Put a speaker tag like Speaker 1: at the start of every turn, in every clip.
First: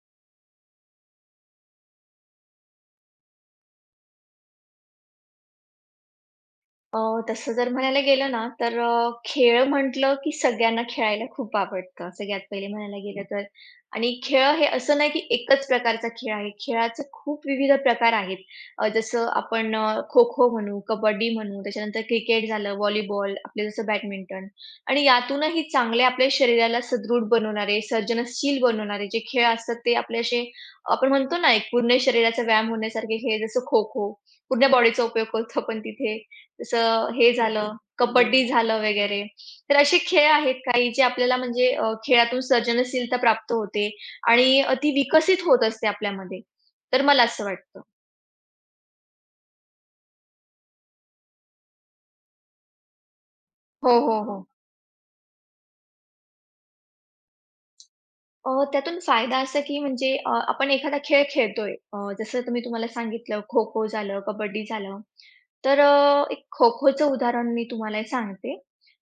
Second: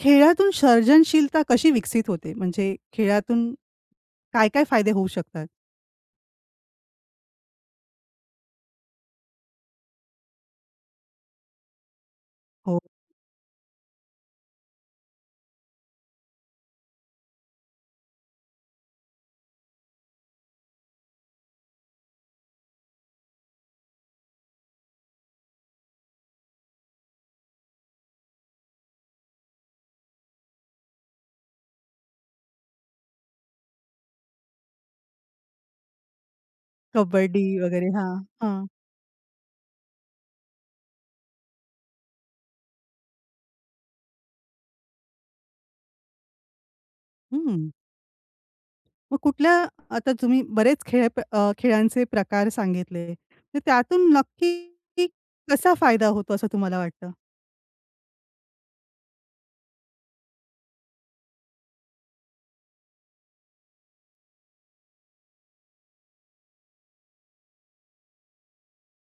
Speaker 1: खेळातून सर्जनशीलता कशी विकसित होते? म्हणजे खेळातून काय-काय फायदे होऊ शकतात?
Speaker 2: अ, तसं जर म्हणायला गेलं ना, तर खेळ म्हटलं की सगळ्यांना खेळायला खूप आवडतं. सगळ्यात पहिले
Speaker 1: हो,
Speaker 2: म्हणायला गेलं तर आणि खेळ हे असं नाही की एकच प्रकारचा खेळ आहे. खेळाचे खूप विविध प्रकार आहेत. जसं आपण खो-खो म्हणू, कबड्डी म्हणू, त्याच्यानंतर क्रिकेट झालं, व्हॉलीबॉल, आपलं जसं बॅडमिंटन आणि यातूनही चांगले आपल्या शरीराला सदृढ बनवणारे, सर्जनशील बनवणारे जे खेळ असतात ते आपले असे आपण म्हणतो ना, एक पूर्ण शरीराचा व्यायाम होण्यासारखे खेळ जसं खो-खो, पूर्ण बॉडीचा उपयोग करतो आपण तिथे. जसं हे
Speaker 1: कबड्डी
Speaker 2: झालं,
Speaker 1: वगैरे. हां,
Speaker 2: कबड्डी
Speaker 1: हां.
Speaker 2: झालं वगैरे. तर असे खेळ आहेत काही जे आपल्याला म्हणजे खेळातून सर्जनशीलता प्राप्त होते आणि ती विकसित होत असते आपल्यामध्ये. तर मला असं
Speaker 1: हं.
Speaker 2: वाटतं.
Speaker 1: मग कुठल्या आता तुम्ही बरेच खेळ खेळांचे प्रकार सांगितले. तर
Speaker 2: हो,
Speaker 1: त्यातून
Speaker 2: हो, हो.
Speaker 1: नक्की कसा फायदा होतो असं तुम्हाला वाटतं?
Speaker 2: त्यातून फायदा असा की म्हणजे आपण एखादा खेळ खेळतोय जसं तुम्ही तुम्हाला सांगितलं खो-खो झालं, कबड्डी झालं. तर एक खो-खोचं उदाहरण मी तुम्हाला सांगते.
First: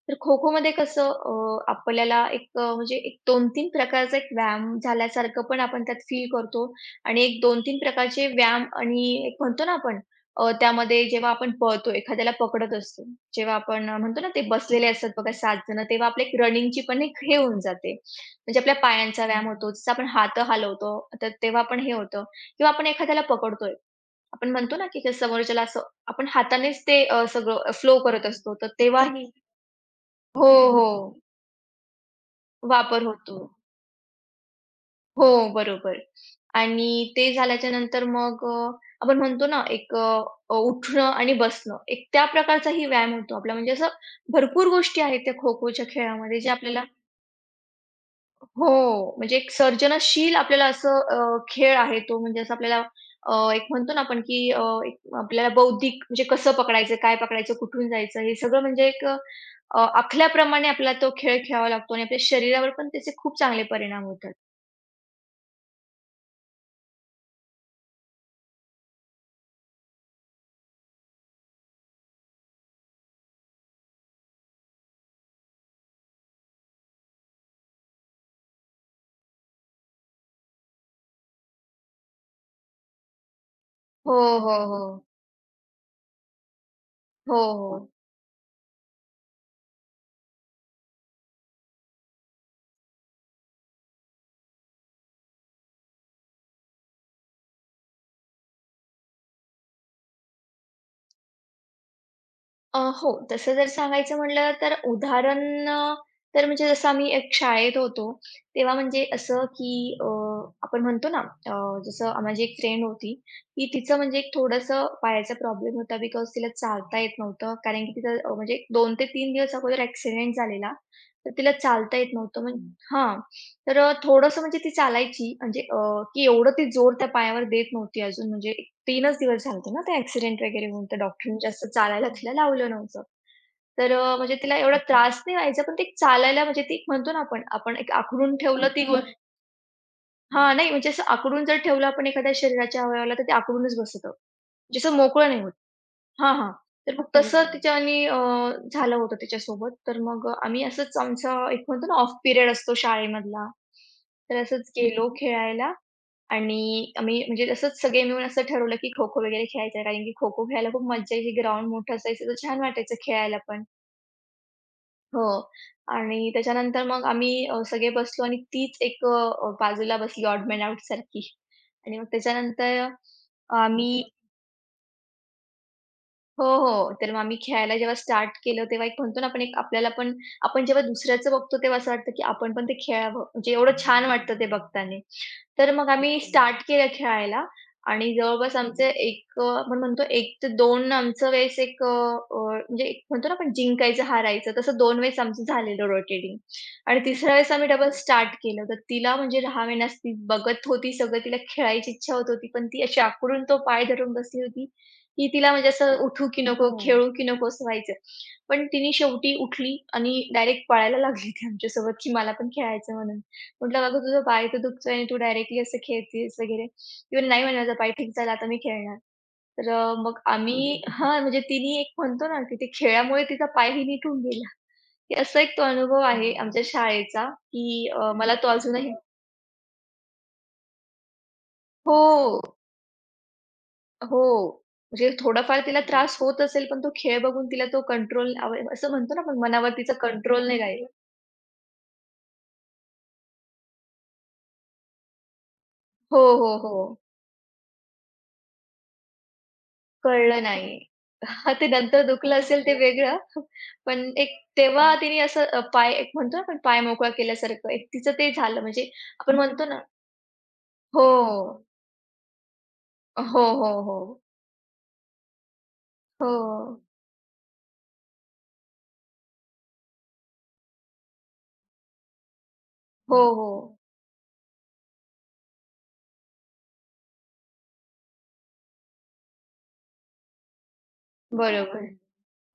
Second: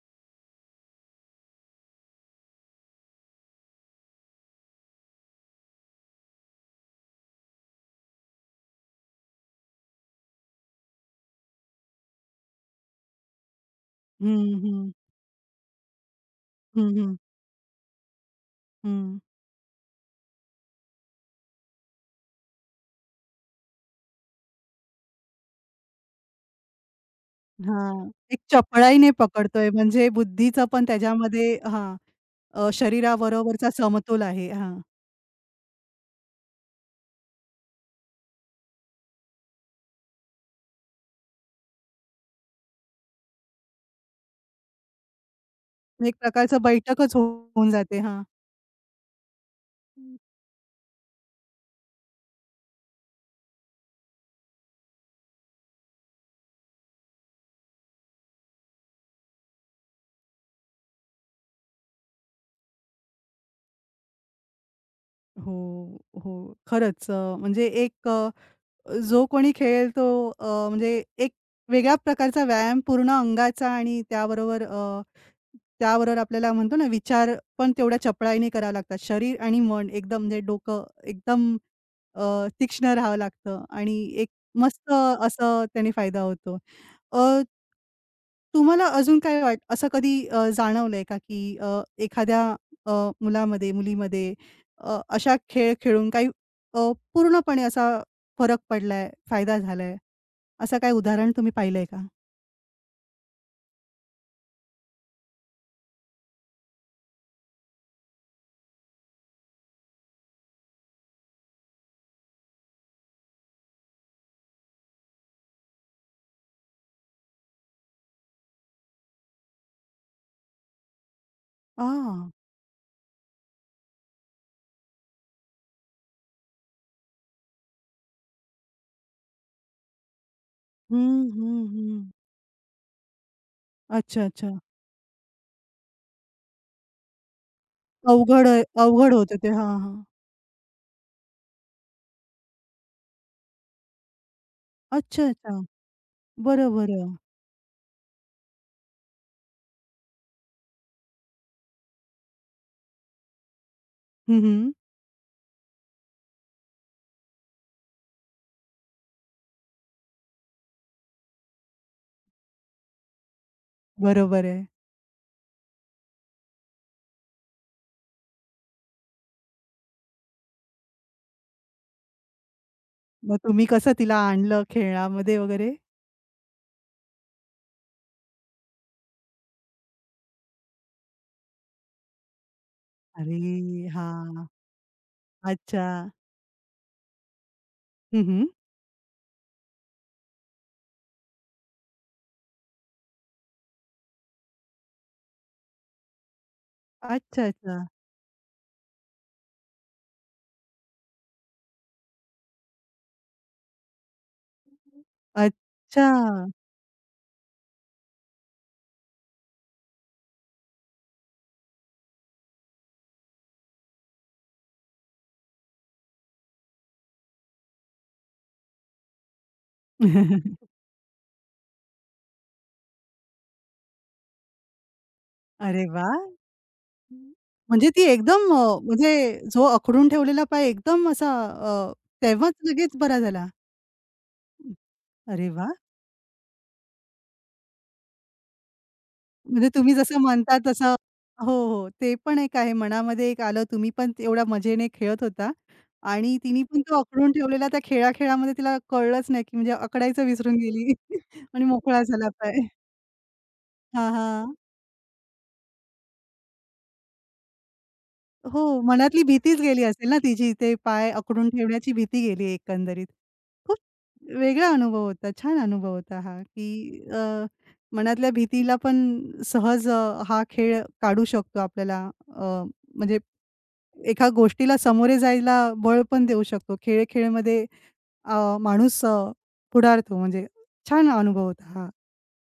Speaker 2: तर खो-खोमध्ये कसं आपल्याला एक म्हणजे एक 2-3 प्रकारचा एक व्यायाम झाल्यासारखं पण आपण त्यात फील करतो आणि एक 2-3 प्रकारचे व्यायाम आणि एक म्हणतो ना आपण त्यामध्ये जेव्हा आपण पळतो, एखाद्याला पकडत असतो, जेव्हा आपण म्हणतो ना ते
Speaker 1: हं,
Speaker 2: बसलेले
Speaker 1: हं.
Speaker 2: असतात बघा 7 जण, तेव्हा आपली एक रनिंगची
Speaker 1: हं,
Speaker 2: पण
Speaker 1: हं.
Speaker 2: एक हे होऊन जाते. म्हणजे आपल्या
Speaker 1: हं.
Speaker 2: पायांचा व्यायाम होतो, जसं आपण हात हलवतो, तर तेव्हा पण हे होतं किंवा आपण एखाद्याला पकडतोय. आपण म्हणतो ना, की ते समोरच्याला असं आपण हातानेच ते सगळं फ्लो
Speaker 1: हां.
Speaker 2: करत
Speaker 1: एक
Speaker 2: असतो, तर तेव्हा
Speaker 1: चपळाईने पकडतोय म्हणजे
Speaker 2: हो,
Speaker 1: बुद्धीचं
Speaker 2: हं, हं.
Speaker 1: पण
Speaker 2: हो.
Speaker 1: त्याच्यामध्ये, हां.
Speaker 2: वापर होतो.
Speaker 1: शरीराबरोबरचा समतोल आहे. हां.
Speaker 2: हो, बरोबर. आणि ते झाल्याच्या नंतर मग आपण म्हणतो ना, एक अ, अ, उठणं आणि बसणं, एक त्या प्रकारचाही व्यायाम होतो आपला. म्हणजे असं भरपूर गोष्टी आहेत त्या खो-खोच्या
Speaker 1: एक
Speaker 2: खेळामध्ये, जे
Speaker 1: प्रकारचं
Speaker 2: आपल्याला
Speaker 1: बैठकच होऊन जाते. हां.
Speaker 2: हो, म्हणजे एक सर्जनशील आपल्याला असं खेळ आहे तो. म्हणजे असं आपल्याला एक म्हणतो ना आपण, की एक आपल्याला बौद्धिक म्हणजे कसं पकडायचं, काय पकडायचं, कुठून जायचं हे सगळं म्हणजे एक आखल्याप्रमाणे आपल्याला तो खेळ खेळावा लागतो आणि आपल्या शरीरावर पण त्याचे खूप चांगले परिणाम होतात.
Speaker 1: हो, हो. खरंच, म्हणजे एक, जो कोणी खेळेल तो, म्हणजे एक वेगळ्या प्रकारचा व्यायाम पूर्ण अंगाचा आणि त्याबरोबर, त्याबरोबर आपल्याला म्हणतो ना, विचार पण तेवढ्या चपळाईने करावे लागतात. शरीर आणि मन एकदम, म्हणजे डोकं एकदम अ, तीक्ष्ण राहावं लागतं आणि
Speaker 2: हो,
Speaker 1: एक
Speaker 2: हो, हो.
Speaker 1: मस्त असं त्याने फायदा होतो.
Speaker 2: हो,
Speaker 1: अ
Speaker 2: हो.
Speaker 1: तुम्हाला अजून काय असं कधी जाणवलंय का, की एखाद्या अ, मुलामध्ये, मुलीमध्ये, अशा खेळ खेळून काही पूर्णपणे असा फरक पडलाय, फायदा झालाय, असं काही उदाहरण तुम्ही पाहिलंय का?
Speaker 2: हो. तसं जर सांगायचं म्हटलं तर उदाहरण तर म्हणजे जसं आम्ही एक शाळेत होतो, तेव्हा म्हणजे असं की अ, आपण म्हणतो ना अ, जसं माझी एक फ्रेंड होती, की तिचं म्हणजे एक थोडंसं पायाचा प्रॉब्लेम होता बिकॉज तिला चालता येत नव्हतं. कारण की तिचं म्हणजे 2 ते तीन दिवस अगोदर ॲक्सिडेंट झालेला. तर तिला चालता येत
Speaker 1: आ!
Speaker 2: नव्हतं हां. तर थोडंसं म्हणजे ती चालायची म्हणजे की एवढं ती जोर त्या पायावर देत नव्हती अजून म्हणजे 3च दिवस झाले होते ना ते ॲक्सिडेंट वगैरे होऊन. तर
Speaker 1: हं,
Speaker 2: डॉक्टरांनी
Speaker 1: हं,
Speaker 2: जास्त
Speaker 1: हं.
Speaker 2: चालायला तिला लावलं नव्हतं. तर
Speaker 1: अच्छा,
Speaker 2: म्हणजे तिला
Speaker 1: अच्छा.
Speaker 2: एवढा त्रास नाही व्हायचा, पण ते चालायला म्हणजे ते म्हणतो ना आपण, आपण एक आखडून
Speaker 1: अवघड आहे,
Speaker 2: ठेवलं ती गो
Speaker 1: अवघड
Speaker 2: आखडून.
Speaker 1: होतं ते. हां, हां.
Speaker 2: नाही म्हणजे असं आखडून जर ठेवलं आपण एखाद्या शरीराच्या अवयवाला, तर ते आखडूनच बसतं. जसं
Speaker 1: अच्छा,
Speaker 2: मोकळं नाही होत.
Speaker 1: अच्छा.
Speaker 2: हां, हां.
Speaker 1: बरं,
Speaker 2: तर मग हं.
Speaker 1: बरं.
Speaker 2: तसं बरोबर. तिच्यानी झालं होतं तिच्यासोबत. तर मग आम्ही असंच आमचा एक म्हणतो ना ऑफ पिरियड असतो शाळेमधला. तर
Speaker 1: हं,
Speaker 2: असंच गेलो खेळायला आणि आम्ही म्हणजे असंच सगळे मिळून असं ठरवलं, की खो-खो वगैरे खेळायचं कारण की खो-खो खेळायला खूप मज्जा यायची. ग्राउंड मोठं असायचं तर छान वाटायचं खेळायला पण.
Speaker 1: बरोबर आहे.
Speaker 2: हो. आणि त्याच्यानंतर मग आम्ही सगळे बसलो आणि तीच एक बाजूला बसली ऑड मन आउट सारखी आणि मग त्याच्यानंतर
Speaker 1: मग तुम्ही कसं
Speaker 2: आम्ही
Speaker 1: तिला आणलं खेळामध्ये वगैरे?
Speaker 2: हो, हो. तर मग आम्ही खेळायला जेव्हा स्टार्ट केलं, तेव्हा एक म्हणतो ना आपण एक आपल्याला पण आपण जेव्हा दुसऱ्याचं बघतो, तेव्हा असं वाटतं की आपण पण ते खेळावं. म्हणजे एवढं
Speaker 1: अरे!
Speaker 2: छान वाटतं ते
Speaker 1: हां.
Speaker 2: बघताना. तर
Speaker 1: अच्छा.
Speaker 2: मग आम्ही स्टार्ट केलं खेळायला आणि
Speaker 1: हं, हं.
Speaker 2: जवळपास आमचे एक आपण म्हणतो 1 ते 2 आमचं वेळेस एक अ, अ, म्हणजे एक म्हणतो ना आपण जिंकायचं, हारायचं तसं 2 वेळेस आमचं झालेलं रोटेटिंग आणि तिसऱ्या
Speaker 1: अच्छा,
Speaker 2: वेळेस आम्ही
Speaker 1: अच्छा.
Speaker 2: डबल स्टार्ट केलं. तर तिला म्हणजे राहावेनास ती बघत होती सगळं, तिला खेळायची इच्छा होत होती, पण ती अशी आकुरून तो पाय धरून बसली होती, की तिला म्हणजे असं
Speaker 1: अच्छा.
Speaker 2: उठू की नको, खेळू की नको असं व्हायचं. पण तिने शेवटी उठली आणि डायरेक्ट पळायला लागली ती आमच्यासोबत, की मला पण खेळायचं म्हणून. म्हटलं, "अगं तुझा पाय तर दुखतोय आणि तू डायरेक्टली असं खेळतीयेस वगैरे." ती म्हणे, "नाही म्हणे माझा पाय ठीक झाला, आता मी खेळणार." तर मग आम्ही हां, म्हणजे तिने एक म्हणतो ना, की ते खेळामुळे तिचा पायही नीट होऊन गेला. की असा एक तो
Speaker 1: अरे
Speaker 2: अनुभव
Speaker 1: वाह!
Speaker 2: आहे आमच्या शाळेचा,
Speaker 1: म्हणजे
Speaker 2: की
Speaker 1: ती
Speaker 2: मला तो
Speaker 1: एकदम,
Speaker 2: अजूनही
Speaker 1: म्हणजे जो अखडून ठेवलेला पाय एकदम असा
Speaker 2: हो,
Speaker 1: तेव्हाच लगेच बरा झाला.
Speaker 2: हो. म्हणजे
Speaker 1: अरे
Speaker 2: थोडाफार
Speaker 1: वाह!
Speaker 2: तिला त्रास होत असेल, पण तो खेळ बघून तिला तो कंट्रोल असं म्हणतो ना आपण,
Speaker 1: म्हणजे
Speaker 2: मनावर तिचा
Speaker 1: तुम्ही जसं
Speaker 2: कंट्रोल
Speaker 1: म्हणता
Speaker 2: नाही राहिला.
Speaker 1: तसं. हो, हो. ते पण एक आहे, मनामध्ये एक आलं, तुम्ही पण एवढ्या मजेने खेळत होता
Speaker 2: हो,
Speaker 1: आणि
Speaker 2: हो,
Speaker 1: तिने पण तो
Speaker 2: हो.
Speaker 1: अखडून ठेवलेला, त्या खेळा-खेळामध्ये तिला कळलंच नाही, की म्हणजे अकडायचं
Speaker 2: कळलं
Speaker 1: विसरून
Speaker 2: नाही.
Speaker 1: गेली
Speaker 2: हां,
Speaker 1: आणि
Speaker 2: ते
Speaker 1: मोकळा
Speaker 2: नंतर
Speaker 1: झाला
Speaker 2: दुखलं
Speaker 1: पाय.
Speaker 2: असेल ते वेगळं. पण
Speaker 1: हां,
Speaker 2: एक
Speaker 1: हां.
Speaker 2: तेव्हा तिने असं पाय एक म्हणतो ना आपण पाय मोकळा केल्यासारखं एक तिचं ते झालं
Speaker 1: हो,
Speaker 2: म्हणजे
Speaker 1: मनातली
Speaker 2: आपण
Speaker 1: भीतीच
Speaker 2: म्हणतो ना
Speaker 1: गेली असेल ना तिची, ते पाय अकडून
Speaker 2: हो.
Speaker 1: ठेवण्याची भीती गेली एकंदरीत.
Speaker 2: हो, हो,
Speaker 1: खूप
Speaker 2: हो.
Speaker 1: वेगळा अनुभव होता, छान अनुभव होता
Speaker 2: हो.
Speaker 1: हा, की मनातल्या भीतीला पण सहज, हा खेळ काढू शकतो आपल्याला. अ, म्हणजे
Speaker 2: हो, हो.
Speaker 1: एका गोष्टीला सामोरे जायला बळ पण देऊ शकतो. खेळ-खेळमध्ये अ, माणूस पुढारतो, म्हणजे छान अनुभव होता हा.
Speaker 2: बरोबर.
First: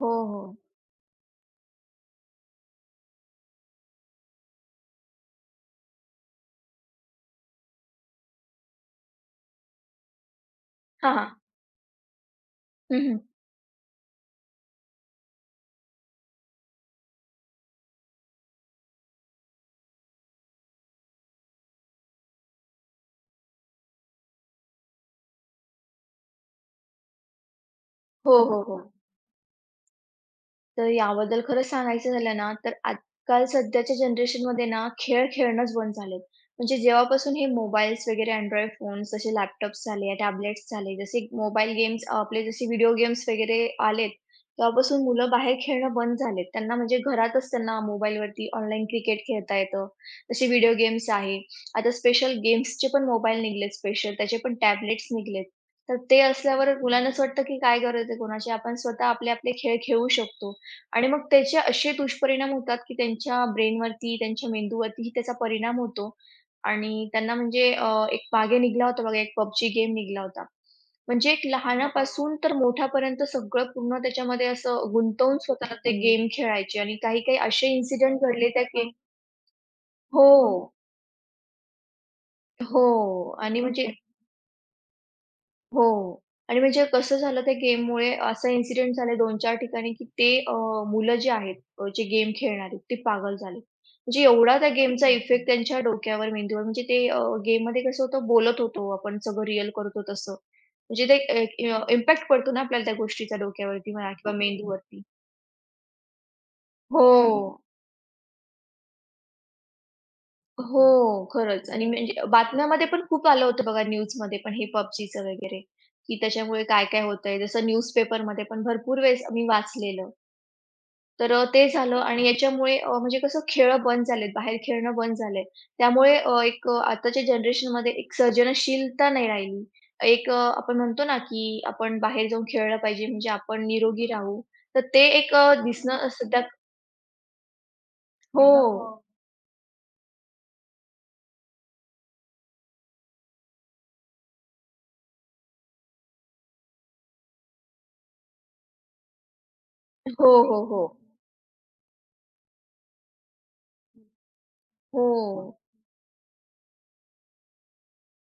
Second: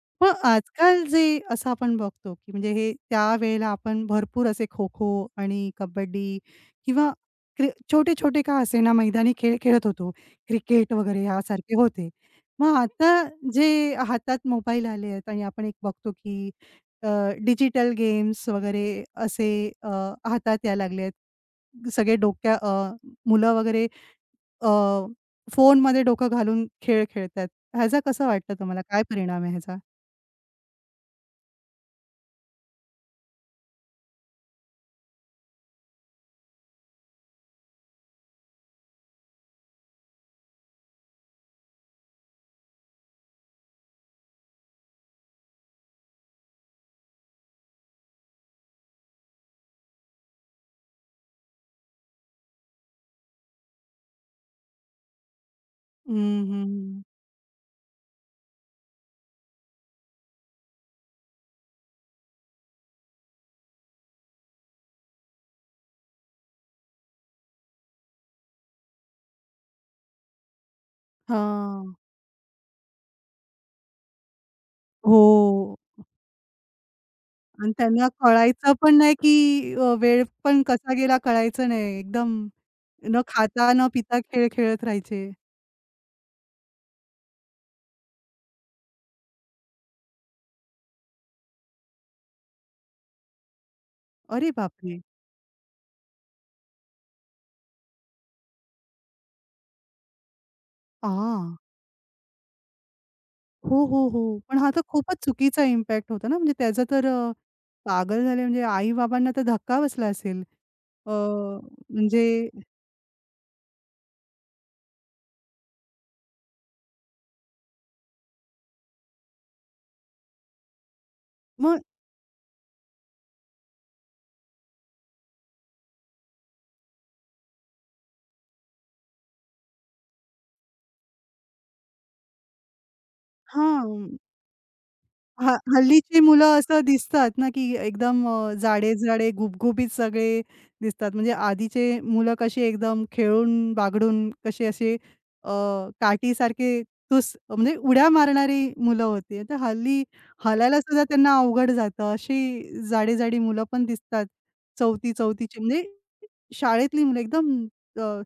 Speaker 2: हो,
Speaker 1: मग
Speaker 2: हो.
Speaker 1: आजकाल जे असं आपण बघतो, की म्हणजे हे त्यावेळेला आपण भरपूर असे खो-खो आणि कबड्डी किंवा छोटे-छोटे का असे ना मैदानी खेळ खेळत होतो. क्रिकेट
Speaker 2: हां,
Speaker 1: वगैरे
Speaker 2: हां.
Speaker 1: यासारखे होते. मग
Speaker 2: हं,
Speaker 1: आता
Speaker 2: हं.
Speaker 1: जे हातात मोबाईल आले आहेत आणि आपण एक बघतो, की डिजिटल गेम्स वगैरे असे अ, हातात यायला लागले आहेत. सगळे मुलं वगैरे अ, फोनमध्ये डोकं घालून खेळ खेळत, ह्याचा कसं
Speaker 2: हो,
Speaker 1: वाटतं
Speaker 2: हो, हो.
Speaker 1: तुम्हाला? काय परिणाम आहे?
Speaker 2: तर याबद्दल खरं सांगायचं झालं ना, तर आजकाल सध्याच्या जनरेशनमध्ये ना, खेळ खेळणंच बंद झालेत. म्हणजे जेव्हापासून हे मोबाईल्स वगैरे Android फोन्स, जसे लॅपटॉप्स झाले, टॅबलेट्स झाले, जसे मोबाईल गेम्स आपले जसे व्हिडिओ गेम्स वगैरे आलेत, तेव्हापासून मुलं बाहेर खेळणं बंद झालेत. त्यांना म्हणजे घरातच त्यांना मोबाईलवरती ऑनलाईन क्रिकेट खेळता येतं. तसे व्हिडिओ गेम्स आहे. आता स्पेशल गेम्सचे पण मोबाईल निघालेत स्पेशल, त्याचे पण टॅबलेट्स निघालेत. तर ते
Speaker 1: हं, हं.
Speaker 2: असल्यावर मुलांना असं वाटतं की काय गरज आहे कोणाची? आपण स्वतः आपले आपले खेळ खेळू शकतो. आणि मग त्याचे असे दुष्परिणाम होतात, की त्यांच्या ब्रेनवरती, त्यांच्या मेंदूवरतीही त्याचा परिणाम होतो आणि त्यांना म्हणजे एक मागे निघाला होता बघा, एक PUBG गेम निघाला होता. म्हणजे एक
Speaker 1: हां.
Speaker 2: लहानापासून तर मोठ्यापर्यंत सगळं पूर्ण त्याच्यामध्ये असं
Speaker 1: हो.
Speaker 2: गुंतवून स्वतःला ते गेम खेळायचे आणि काही-काही असे
Speaker 1: आणि त्यांना
Speaker 2: इन्सिडेंट घडले त्या
Speaker 1: कळायचं
Speaker 2: हो गेम
Speaker 1: पण नाही, की वेळ पण
Speaker 2: हो,
Speaker 1: कसा गेला कळायचं नाही. एकदम
Speaker 2: हो.
Speaker 1: न
Speaker 2: आणि
Speaker 1: खाता
Speaker 2: म्हणजे
Speaker 1: न पिता खेळ खेळत राहायचे.
Speaker 2: हो. आणि म्हणजे कसं झालं त्या गेममुळे असे इन्सिडेंट झाले 2-4 ठिकाणी, की ते मुलं जी आहेत, जे गेम खेळणारी ते पागल झाले. म्हणजे
Speaker 1: अरे
Speaker 2: एवढा त्या
Speaker 1: बापरे!
Speaker 2: गेमचा इफेक्ट त्यांच्या डोक्यावर, मेंदूवर म्हणजे ते गेम गेममध्ये कसं होतं बोलत होतो आपण सगळं रिअल करतो तसं. म्हणजे ते
Speaker 1: हां.
Speaker 2: एक इम्पॅक्ट पडतो ना आपल्याला त्या गोष्टीचा
Speaker 1: हो,
Speaker 2: डोक्यावरती
Speaker 1: हो,
Speaker 2: म्हणा किंवा
Speaker 1: हो. पण हा तर
Speaker 2: मेंदूवरती.
Speaker 1: खूपच चुकीचा इम्पॅक्ट होता ना, म्हणजे त्याचा तर,
Speaker 2: हो.
Speaker 1: पागल झाले म्हणजे आई-बाबांना तर धक्का बसला असेल.
Speaker 2: हो,
Speaker 1: अ,
Speaker 2: खरंच आणि
Speaker 1: म्हणजे
Speaker 2: म्हणजे बातम्यांमध्ये पण खूप आलं होतं बघा न्यूजमध्ये पण हे पबजीचं वगैरे, की त्याच्यामुळे काय-काय होतंय. जसं न्यूजपेपरमध्ये पण भरपूर वेळेस मी वाचलेलं. तर ते
Speaker 1: मग,
Speaker 2: झालं आणि याच्यामुळे म्हणजे कसं खेळं बंद झालेत, बाहेर खेळणं बंद झालंय. त्यामुळे एक आताच्या जनरेशनमध्ये एक सर्जनशीलता नाही राहिली. एक आपण म्हणतो ना, की आपण बाहेर जाऊन खेळलं पाहिजे म्हणजे आपण
Speaker 1: हां.
Speaker 2: निरोगी राहू. तर ते एक
Speaker 1: हा,
Speaker 2: हां, दिसणं
Speaker 1: हल्लीची
Speaker 2: सध्या निरोगी
Speaker 1: मुलं असं दिसतात ना, की एकदम
Speaker 2: हो. राहावं हो,
Speaker 1: जाडे-जाडे, गुबगुबीत सगळे दिसतात. म्हणजे आधीचे मुलं कशी एकदम खेळून बागडून कसे असे अ, काठीसारखे, म्हणजे उड्या मारणारी मुलं होती. तर हल्ली
Speaker 2: असं हो, एक
Speaker 1: हलायला
Speaker 2: हो.
Speaker 1: सुद्धा त्यांना अवघड जातं. अशी जाडी-जाडी मुलं पण दिसतात.
Speaker 2: हो.
Speaker 1: 4थी-4थीची म्हणजे शाळेतली मुलं एकदम, अ,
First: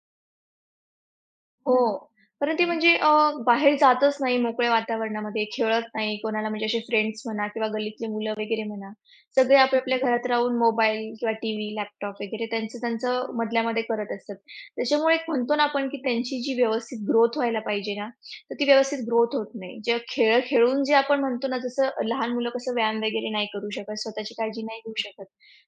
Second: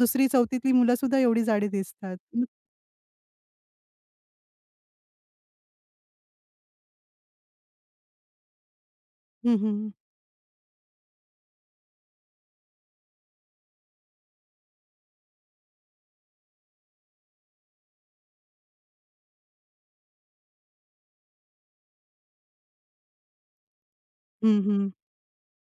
Speaker 1: 2री-4थीतली मुलं सुद्धा एवढी जाडी दिसतात.
Speaker 2: परंतु ते म्हणजे बाहेर जातच नाही मोकळ्या वातावरणामध्ये, खेळत नाही कोणाला म्हणजे असे फ्रेंड्स म्हणा किंवा गल्लीतली मुलं वगैरे म्हणा. सगळे
Speaker 1: हं, हं,
Speaker 2: आपल्या-आपल्या घरात राहून मोबाईल किंवा टीव्ही, लॅपटॉप वगैरे त्यांचं-त्यांचं मधल्यामध्ये करत असतात. त्याच्यामुळे एक म्हणतो ना आपण, की त्यांची जी व्यवस्थित ग्रोथ व्हायला पाहिजे ना, तर ती व्यवस्थित ग्रोथ होत नाही. जे खेळ खेळून जे आपण म्हणतो ना, जसं लहान मुलं कसं व्यायाम वगैरे नाही करू शकत, स्वतःची
Speaker 1: हं,
Speaker 2: काळजी नाही
Speaker 1: हं.
Speaker 2: घेऊ शकत,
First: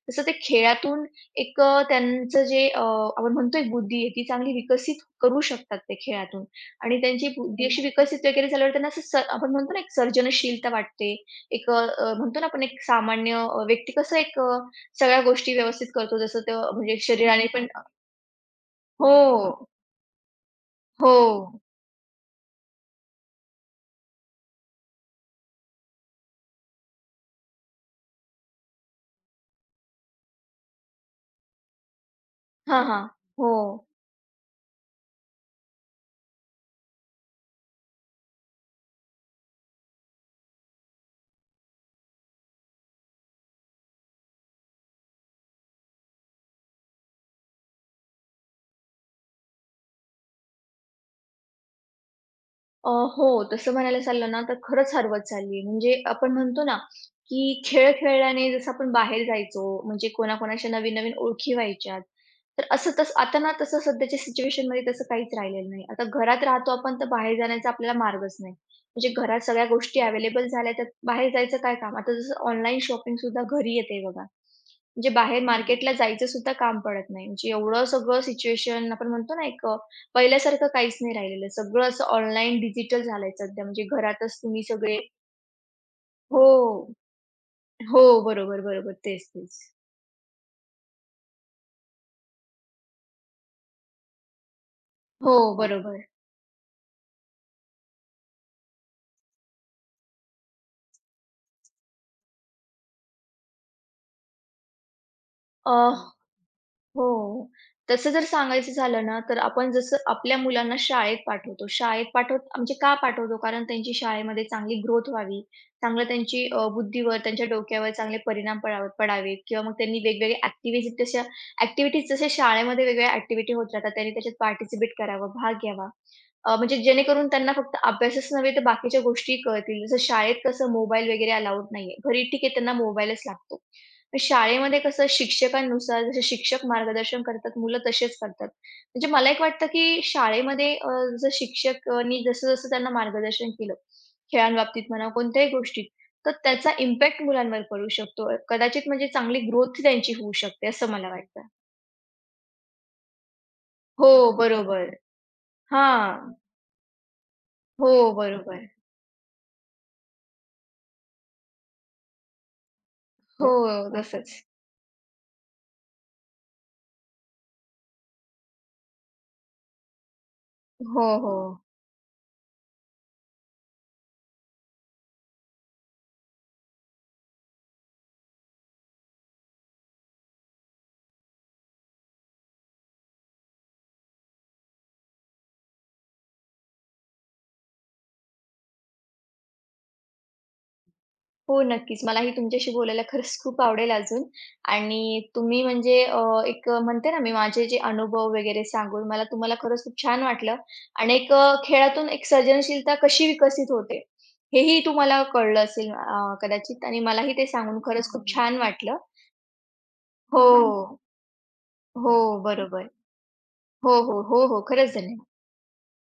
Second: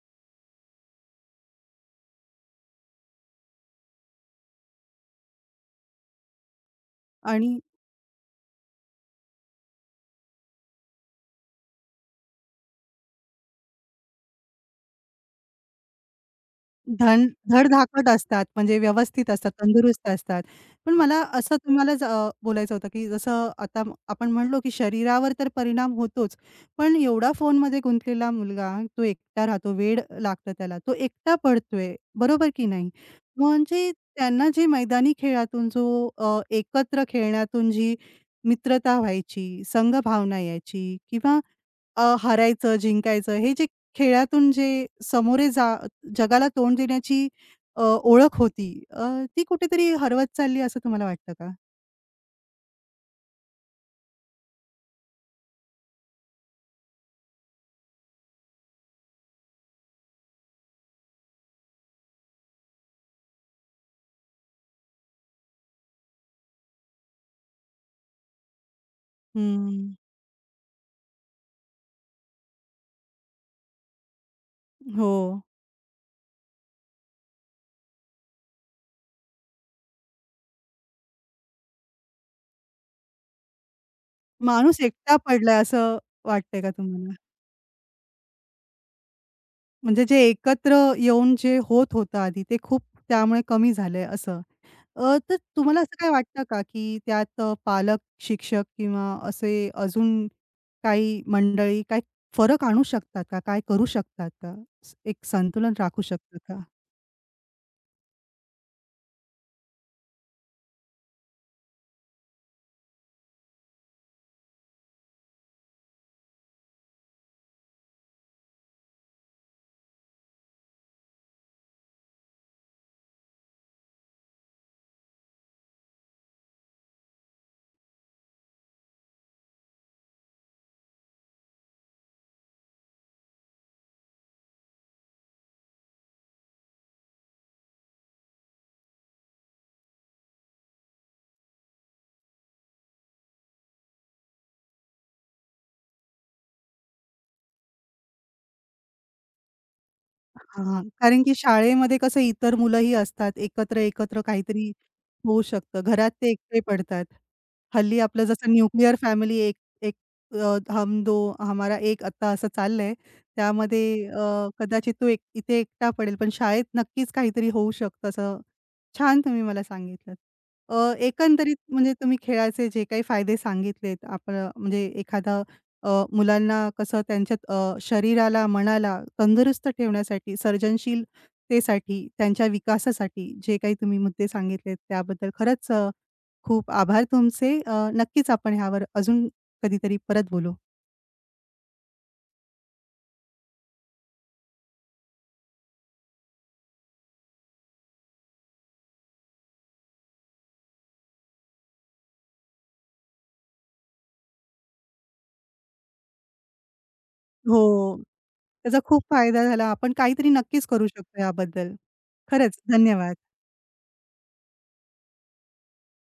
Speaker 2: तसं ते खेळातून एक त्यांचं जे आपण म्हणतो एक बुद्धी आहे ती चांगली विकसित करू शकतात ते खेळातून आणि त्यांची
Speaker 1: आणि
Speaker 2: बुद्धी अशी विकसित वगैरे झाल्यावर त्यांना असं आपण म्हणतो ना एक सर्जनशीलता वाटते. एक अ, अ, म्हणतो ना आपण एक सामान्य व्यक्ती कसं एक सगळ्या गोष्टी व्यवस्थित करतो जसं ते म्हणजे शरीराने पण
Speaker 1: धडधाकट असतात, म्हणजे
Speaker 2: हो,
Speaker 1: व्यवस्थित
Speaker 2: व्यवस्थित काम
Speaker 1: असतात,
Speaker 2: करतो.
Speaker 1: तंदुरुस्त असतात. पण मला
Speaker 2: हो.
Speaker 1: असं तुम्हाला, बोलायचं होतं, की जसं आता, आपण म्हणलो, की शरीरावर तर परिणाम होतोच, पण एवढा फोनमध्ये गुंतलेला मुलगा, तो एकटा राहतो, वेड लागतं त्याला. तो एकटा पडतोय, बरोबर की
Speaker 2: हां,
Speaker 1: नाही?
Speaker 2: हां. हो.
Speaker 1: म्हणजे त्यांना जे मैदानी खेळातून जो, एकत्र खेळण्यातून जी मित्रता व्हायची, संघ भावना यायची, किंवा हारायचं, जिंकायचं, हे जे खेळातून जे समोरे, जगाला तोंड देण्याची ओळख होती, ती कुठेतरी हरवत चालली असं तुम्हाला वाटतं का?
Speaker 2: अ, हो. तसं म्हणायला चाललं ना, तर खरंच हरवत चालली म्हणजे आपण म्हणतो ना, की खेळ खेळल्याने जसं आपण बाहेर जायचो, म्हणजे कोणाकोणाच्या नवीन-नवीन ओळखी व्हायच्यात. तर असं तसं आता ना तसं सध्याच्या सिच्युएशनमध्ये तसं काहीच राहिलेलं नाही. आता घरात राहतो आपण, तर बाहेर जाण्याचा आपल्याला मार्गच नाही. म्हणजे घरात सगळ्या
Speaker 1: हं.
Speaker 2: गोष्टी अवेलेबल झाल्या, तर बाहेर जायचं काय काम? आता जसं ऑनलाईन शॉपिंगसुद्धा घरी येते बघा.
Speaker 1: हो.
Speaker 2: म्हणजे बाहेर मार्केटला जायचं सुद्धा काम पडत नाही. म्हणजे एवढं सगळं सिच्युएशन आपण म्हणतो ना, एक पहिल्यासारखं काहीच नाही राहिलेलं. सगळं असं ऑनलाईन डिजिटल झालंय सध्या. म्हणजे घरातच तुम्ही
Speaker 1: माणूस
Speaker 2: सगळे
Speaker 1: एकटा पडलाय असं
Speaker 2: हो.
Speaker 1: वाटतंय का तुम्हाला?
Speaker 2: हो. बरोबर, बरोबर. तेच, तेच.
Speaker 1: म्हणजे जे एकत्र येऊन जे होत होतं आधी, ते खूप त्यामुळे कमी झालंय असं? तर
Speaker 2: हो, हं.
Speaker 1: तुम्हाला असं
Speaker 2: बरोबर.
Speaker 1: काय वाटतं का, की त्यात पालक, शिक्षक किंवा असे अजून काही मंडळी काही फरक आणू शकतात का? काय करू शकतात का? एक संतुलन
Speaker 2: हं.
Speaker 1: राखू शकतात का?
Speaker 2: हो. तसं जर सांगायचं झालं ना, तर आपण जसं आपल्या मुलांना शाळेत पाठवतो. शाळेत पाठवत म्हणजे का पाठवतो? कारण त्यांची शाळेमध्ये चांगली ग्रोथ व्हावी. चांगलं त्यांची बुद्धीवर, त्यांच्या डोक्यावर चांगले परिणाम पडावेत किंवा मग त्यांनी वेगवेगळ्या ॲक्टिव्हिज तशा ॲक्टिव्हिटीज जशा शाळेमध्ये वेगवेगळ्या ॲक्टिव्हिटी होत राहतात, त्यांनी त्याच्यात पार्टिसिपेट करावं, भाग घ्यावा. म्हणजे जेणेकरून त्यांना फक्त अभ्यासच नव्हे तर बाकीच्या गोष्टीही कळतील. जसं शाळेत कसं मोबाईल वगैरे अलाउड नाहीये. घरी ठीक आहे त्यांना मोबाईलच लागतो. पण शाळेमध्ये कसं शिक्षकांनुसार जसे शिक्षक मार्गदर्शन करतात, मुलं तसेच करतात. म्हणजे मला एक वाटतं, की शाळेमध्ये जर शिक्षकांनी जसं-जसं त्यांना मार्गदर्शन केलं, खेळांबाबतीत म्हणा कोणत्याही गोष्टीत, तर त्याचा इम्पॅक्ट मुलांवर पडू शकतो. कदाचित म्हणजे चांगली ग्रोथ त्यांची होऊ शकते
Speaker 1: हां,
Speaker 2: असं मला
Speaker 1: कारण की
Speaker 2: वाटतं.
Speaker 1: शाळेमध्ये कसं इतर मुलंही असतात.
Speaker 2: हो,
Speaker 1: एकत्र-एकत्र काहीतरी
Speaker 2: बरोबर.
Speaker 1: होऊ शकतं. घरात ते
Speaker 2: हां.
Speaker 1: एकटे पडतात.
Speaker 2: हो,
Speaker 1: हल्ली आपलं जसं
Speaker 2: बरोबर.
Speaker 1: न्यूक्लिअर फॅमिली, एक एक हम दो हमारा एक, आता असं चाललंय.
Speaker 2: हो,
Speaker 1: त्यामध्ये
Speaker 2: तसंच.
Speaker 1: कदाचित तो एक इथे एकटा पडेल, पण शाळेत नक्कीच काहीतरी होऊ शकतं असं. छान तुम्ही मला सांगितलंत.
Speaker 2: हो, हो.
Speaker 1: एकंदरीत म्हणजे तुम्ही खेळाचे जे काही फायदे सांगितलेत, आपलं म्हणजे एखादा, मुलांना कसं त्यांच्या शरीराला, मनाला तंदुरुस्त ठेवण्यासाठी, सर्जनशीलतेसाठी, त्यांच्या विकासासाठी जे काही तुम्ही मुद्दे सांगितलेत त्याबद्दल खरंच, खूप आभार तुमचे. नक्कीच आपण ह्यावर अजून कधीतरी परत बोलू.
Speaker 2: हो, नक्कीच. मलाही तुमच्याशी बोलायला खरंच खूप आवडेल अजून आणि तुम्ही म्हणजे एक म्हणते ना मी माझे जे अनुभव वगैरे सांगून मला तुम्हाला खरंच खूप छान वाटलं आणि एक खेळातून एक सर्जनशीलता कशी विकसित होते, हेही तुम्हाला कळलं असेल कदाचित आणि मलाही ते
Speaker 1: हो.
Speaker 2: सांगून खरंच खूप छान
Speaker 1: त्याचा
Speaker 2: वाटलं.
Speaker 1: खूप फायदा झाला. आपण काहीतरी नक्कीच करू
Speaker 2: हो,
Speaker 1: शकतो याबद्दल.
Speaker 2: हो,
Speaker 1: खरंच
Speaker 2: बरोबर.
Speaker 1: धन्यवाद.
Speaker 2: हो, हो, हो, हो. खरंच धन्यवाद.